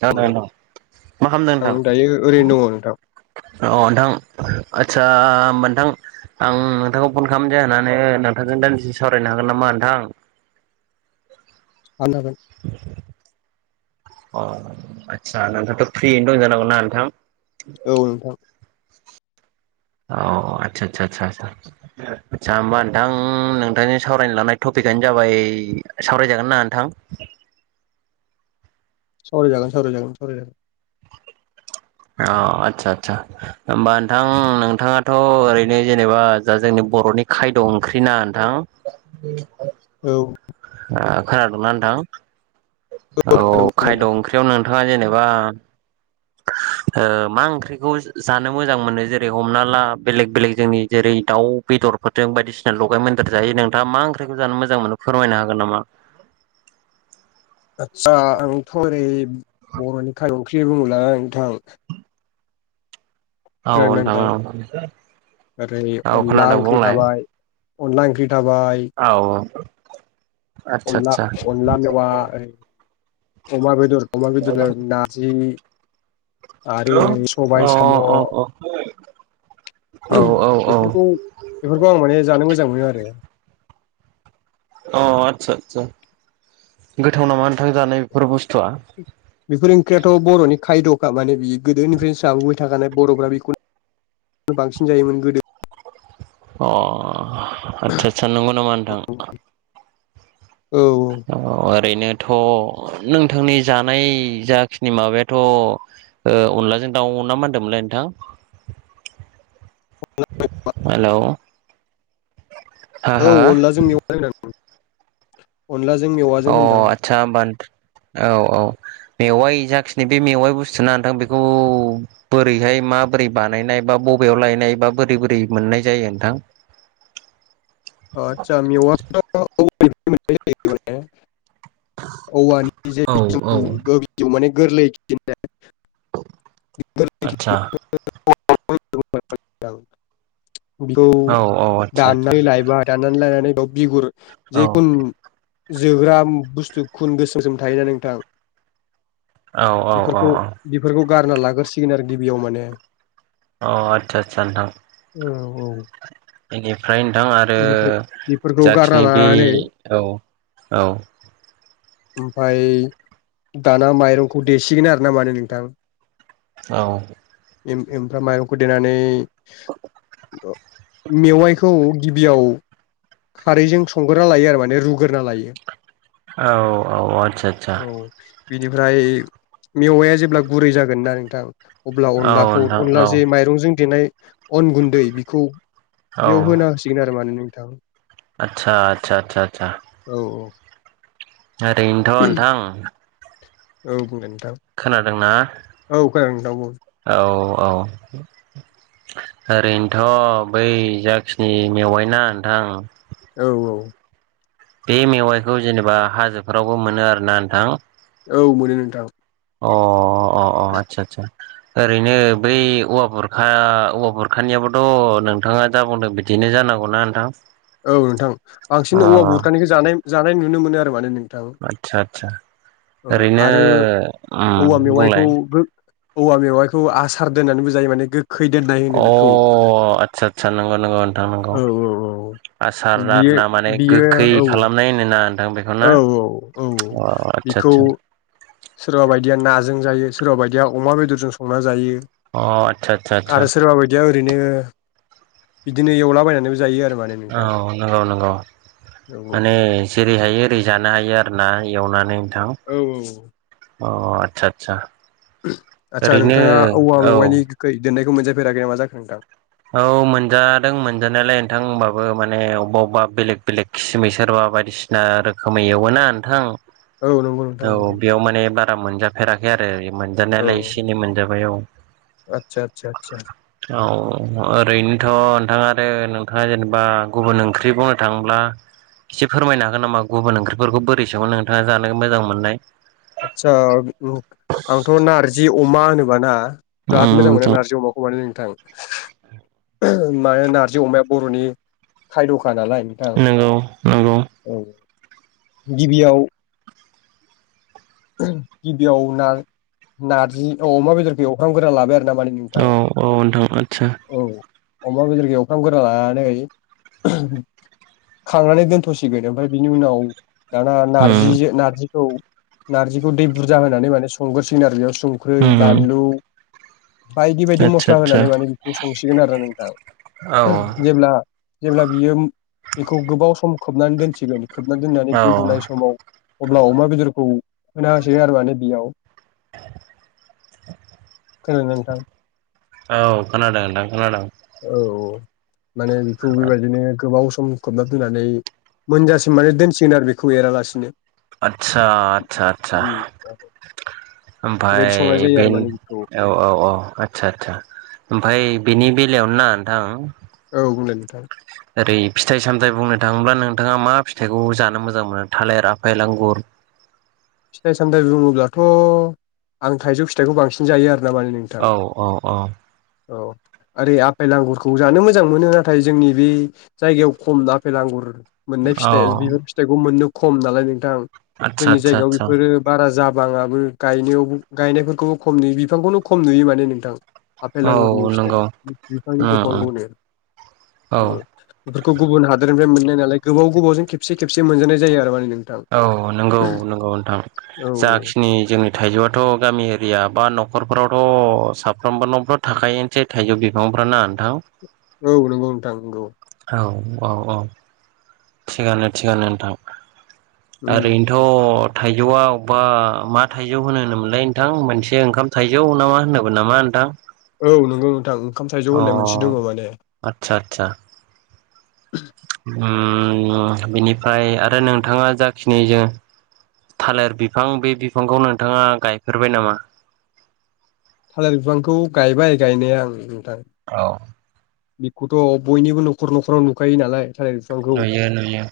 खोनादों नोंथां, मा खामदों नोंथां? आं दायो ओरैनो दङ नोंथां अ‌ नोंथां आ दसा ओमबा नोंथां आं नोंथांखौ फन खालाम जाहोनानो नोंथांजों दान्दिसे सावरायनो हागोन नामा नों थां? [unintelligible] अ आतसा नोंथाङाथ' फ्रियैनो दं‌ जानांगौ ना नोंथां? औ, नोंथां। अ आतसा आतसा‌‌ आतसा आतसा होमबा नोंथां नोंथांजों सावरायनो लानाय टपिकआनो जाबाय सावरायजागोन ना नोंथां? सावराय जागोन सावराय जागोन सावराय जागोन। अ आदसा आदसा होमबा नोंथां नोंथाङाथ' ओरैनो जेनेबा जा जोंनि बर'नि खायद' ओंख्रि ना नोंथां औ आ खोनादोंना नोंथां? औ खायद' ओंख्रियाव नोंथाङा जेनेबा [inaudible] ओ मा ओंख्रिखौ जानो मोजां मोनो जेरै-हमना ला बेलेग बेलेग जोंनि जेरै- दाउ बे दरफोरजों बायदिसिना लगायमोनदेर जायो। नोंथाङा मा ओंख्रिखौ जानो मोजां मोनो फोरमायनो हागोन नामा? [inaudible] आत्सा आंथ' ओरै बर'नि खाय ओंख्रि बुङोब्ला नोंथां खोनादों औ ना नोंथां? औ ओरै औ अनला खोनादों ओंख्रि थाबाय अनला ओंख्रि थाबाय आव अनला अनला मेवाय, अमा बेदर अमा बेदरजों नारजि आरो हेलौ सबाय अ साम' अ अ अ औ औ औ बेफोरखौ बेफोरखौ आं माने जानो मोजां मोनो आरो अ आदसा आदसा गोथाव नामा नोंथां जानाय बेफोर बुस्थुआ? बेफोर ओंख्रियाथ' बरनि खायद'खा माने बियो गोदोनिफ्रायनो जाबोबाय थाखानाय बरफ्रा बेखौनो बांसिन जायोमोन गोदो। अ आत्सा आतसा नंगौ नामा नोंथां? औ औ ओरैनोथ' नोंथांनि जानाय जाखिनि माबायाथ' ओ अनलाजों दाउ ना मा होनदोंमोनलाय नोंथां? [inaudible] हेलौ हो अ औ अनलाजों मेवाइ होनदों। अनलाजों अ मेवाजों होनदां आदसा होमबा नों औ औ मेवाइ जाखिनि बे मेवाइ बुस्थु ना नोंथां बेखौ बोरैहाय माबोरै बानायनाय बा ब बेयाव लायनाय बा बोरै बोरै मोननाय जायो नोंथां? अ आतसा मेवायखौ औवानिफ्राय मोननाय जायो माने औवानि जे औ औ बिजौ‌ माने गोरलै खिलिनाय औ गोरलै आतसा बेखौ औ औ आदसा आदसा दाननानै लाइ नानै बिगुर औ जेखुनु जोग्रा बुस जे खुन गोसोम सोम थायोना नोंथां औ औ औ बेफोरखौ अ बेफोरखौ गारना लागोरसिगोन आरो गिबियाव माने अ आतसा आतसा नोंथां। औ औ बेनिफ्राय नोंथां आर बेफोरखौ ओ गारना जाखिनि बे लानानै औ औ ओमफाय दाना माइरंखौ देसिगोन आरो ना माने नोंथां। औ। इम इमफ्राय माइरंखौ देनानै मेवाइखौ गि बेयाव खारैजों संग्रोना लायो आरो माने रुग्रोना लायो। औ औ आतसा आतसा। औ बिनिफ्राय मेवाया जेब्ला गुरै जागोन ना नोंथां अब्ला औ अनलाखौ नोंथां अनला औ जे माइरंजों देनाय अन गुन्दै बेखौ बेयाव होना होसिगोन आरो माने नोंथां। आतसा आतसा आतसा आतसा। औ ओरैनोथ' नोंथां औ बुं दे नों खोनादोंना? औ खोनादों दावब' अ। ओरैनोथ' बै जाखिनि मेवाय ना नोंथां औ औ। बे मेवाइखौ जेनेबा हाजोफोरावबो मोनो आरोना नोंथां। औ मोनो नोंथां। अ अ अ आतसा आतसा। ओरैनो बै औवा बुरखा औवा बुरखानियाबोथ' नोंथाङा जा बुंदों बिदि बे जानांगौ ना नोंथां? औ नोंथां बांसिन अ औवा बुररखानिखौ जानाय जानाय नुनो मोनो आरो मानो नों औ आदसा आदसा औ ओरैनो आरो उम औवा मेवाइखौ बुंलाय गो औवा मेवाइखौ आसार दोननानैबो जायो माने गो खै दोननाय होनो अ बेखौ आदसा आदसा नंगौ नंगौ नोंथां नंगौ औ औ औ। आसार बियो आरोना माने बियो गोखै औ औ। खालामनाय होनोना नोंथां बेखौ औ ना औ औ अ बेखौ आदसा सोरबा बायदिया नाजों जायो सोरबा बायदिया अमा बेदरजों संना जायो। अ आतसा आतसा आसा। आरो सोरबा बायदिया ओरैनो बिदिनो एवलाबायनानैबो जायो आरो। माने औ नोंथां नंगौ नंगौ औ माने जेरै हायो ओरै जानो हायो आरो ना। एवनानै नोंथां औ औ। अ आतसा आतसा। आदसा नोंथाङा औवा बेेवाइनि गोखै दोननायखौ मोनजाफेराखै ना मा जाखो नोंथां? औ मोनजादों मोनजानायालाय नोंथां होनबाबो माने अबेबा अबेबा बेलेग बेलेग खिसिमै सोरबा बायदिसिना रोखोमै एवोना नोंथां औ नंगौ नोंथां औ नंगौ बेयाव माने बारा मोनजाफेराखै आरो मोनजानायालाय एसे एनै मोनजाबाय औ। आतसा आतसा आतसा। औ ओरैनोथ' नोंथाङा आरो नोंथाङा जेनेबा गुबुन ओंख्रि बुंनो थांब्ला एसे फोरमायनो हागोन नामा गुबुन ओंख्रिफोरखौ बोरै सङो नोंथाङा जानो मोजां मोननाय? आदसा आंथ' नारजि अमा होनोबा ना उम जाहाथ मोजां मोनो नोंथां नारजि अमाखौ बानाय थां माने नारजि अमाया बर'नि खायदख खा नालाय नोंथां नंगौ नंगौ औ गिबियाव गिबियाव ना नारजि अमा बेदरखौ एवखां ग्रोना लाबाय आरो नाम नोंथां औ औ नोंथां आदसा औ। अमा बेदरखौ एवफ्रामगोरना लानानै खांनानै दोनथ'सिगोन ओमफ्राय बिनि उनाव दाना उम नारजिजों नार्जिखौ नारजिखौ दै बुरजा होनानै माने संग्रोसिगोन आरो बेयाव संख्रै उम बानलु बायदि बायदि आतसा मस्ला आतसा होनानै माने बेखौ संसिगोन आरो नोंथां। औ ओ जेब्ला जेब्ला बियो बेखौ गोबाव सम खोबनानै दोनसिगोन खोबनानै दोननानै औ गुदुनाय समाव अब्ला अमा बेदरखौ होना होसिगोन आरो माने बियाव [unintelligible] खोनदोंना नोंथां? औ खोनादों नोंथां खोनादों। औ औ माने बेखौ बेबायदिनो गोबाव स सम खोबना दोननानै मोनजासिम माने दोनसिगोन आरो बेखौ एरालासिनो आतसा आतसा आतसा उम ओमफाय बेबायदि संनाय जायो बे आरो माने बेखौ औ औ औ आतसा आतसा ओमफाय बिनि बेलायावनो ना नोंथां औ बुंलाय नोंथां ओरै फिथाइ सामथाय बुंनो थाङोब्ला नोंथाङा मा फिथाइखौ जानो मोजां मोनो थालिर आफाय आंगुर फिथाइ सामथाय बुङोब्लाथ' आं थाइजौ फिथाइखौ बांसिन जायो आरो नामानि नोंथां औ औ औ औ [unintelligible] ओरै आपेल आगुरखौ जानो मोजां मोनो नाथाय जोंनि बे जायगायाव खम आफेल आगुर मोननाय औ फिथाइ बिबार फिथाइखौ मोननो खम नालाय नोंथां आतसा जोंनि आतसा जायगायाव आतसा बेफोरो बारा जाबाङाबो गायनायावबो गायनायफोरखौबो खम नुयो बिफांखौनो खम नुयो माने नोंथां। आपेल औ आंगुरनि फिथाइ नंगौ बिफांनि उम दंफां उम खौनो औ बेफोरखौ गुबुन हादोरनिफ्राय मोननाय नालाय गोबाव गोबावजों खेबसे खेबसे मोनजानाय जायो आरो माने नों औ नोंगौ नोंगौ नोंथां औ जाखिनि जोंनि थाइजौआथ' गामि एरि या बा न'खरफोरावथ' साफ्रोमबोनावथ' थाखायोयानोसै थाइजौ बिफांफ्रा ना नोंथां। औ नंगौ नोंथां नंगौ औ औ औ, थिगानो थिगानो नोंथां। उम आरैनोथ' थाइजौआव बा मा थाइजौ होनो होनोमोनलाय नोंथां मोनसे ओंखाम थाइजौ ना मा होनोमोन नामा नोंथां? औ नोंगौ नोंथां ओंखाम थाइजौ अ होननाय मोनसे दङ माने आदसा आदसा उम बिनिफ्राय आरो नोंथाङा जाखिनि जों थालिर बिफां बे बिफांखौ नोंथाङा गायफेरबाय नामा? थालिर बिफांखौ गायबाय गायनाया ओं उम औ खौथ' बयनिबो न'खर न'खराव नुखायो नालाय थालिर बिफांखौ नुयो नुयो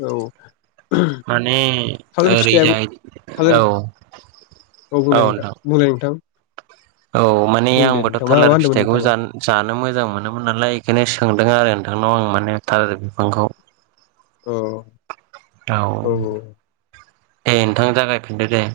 औ माने थालिर फिथाइयाबो ओरैजाय थालिर औ औ बुंलाय नोंथां बुंलाय नोंथां औ माने बुं दे आंबोथ' नोंथां मा मा थालेर होनदोंमोन फिथाइखौ नोंथाङा जान- जानो मोजां मोजां मोनोमोन नालाय बेखायनो सोंदों आरो नोंथांनाव आं माने थालिर बिफांखौ औ [inaudible] औ औ दे नोंथां जागायफिनदो दे।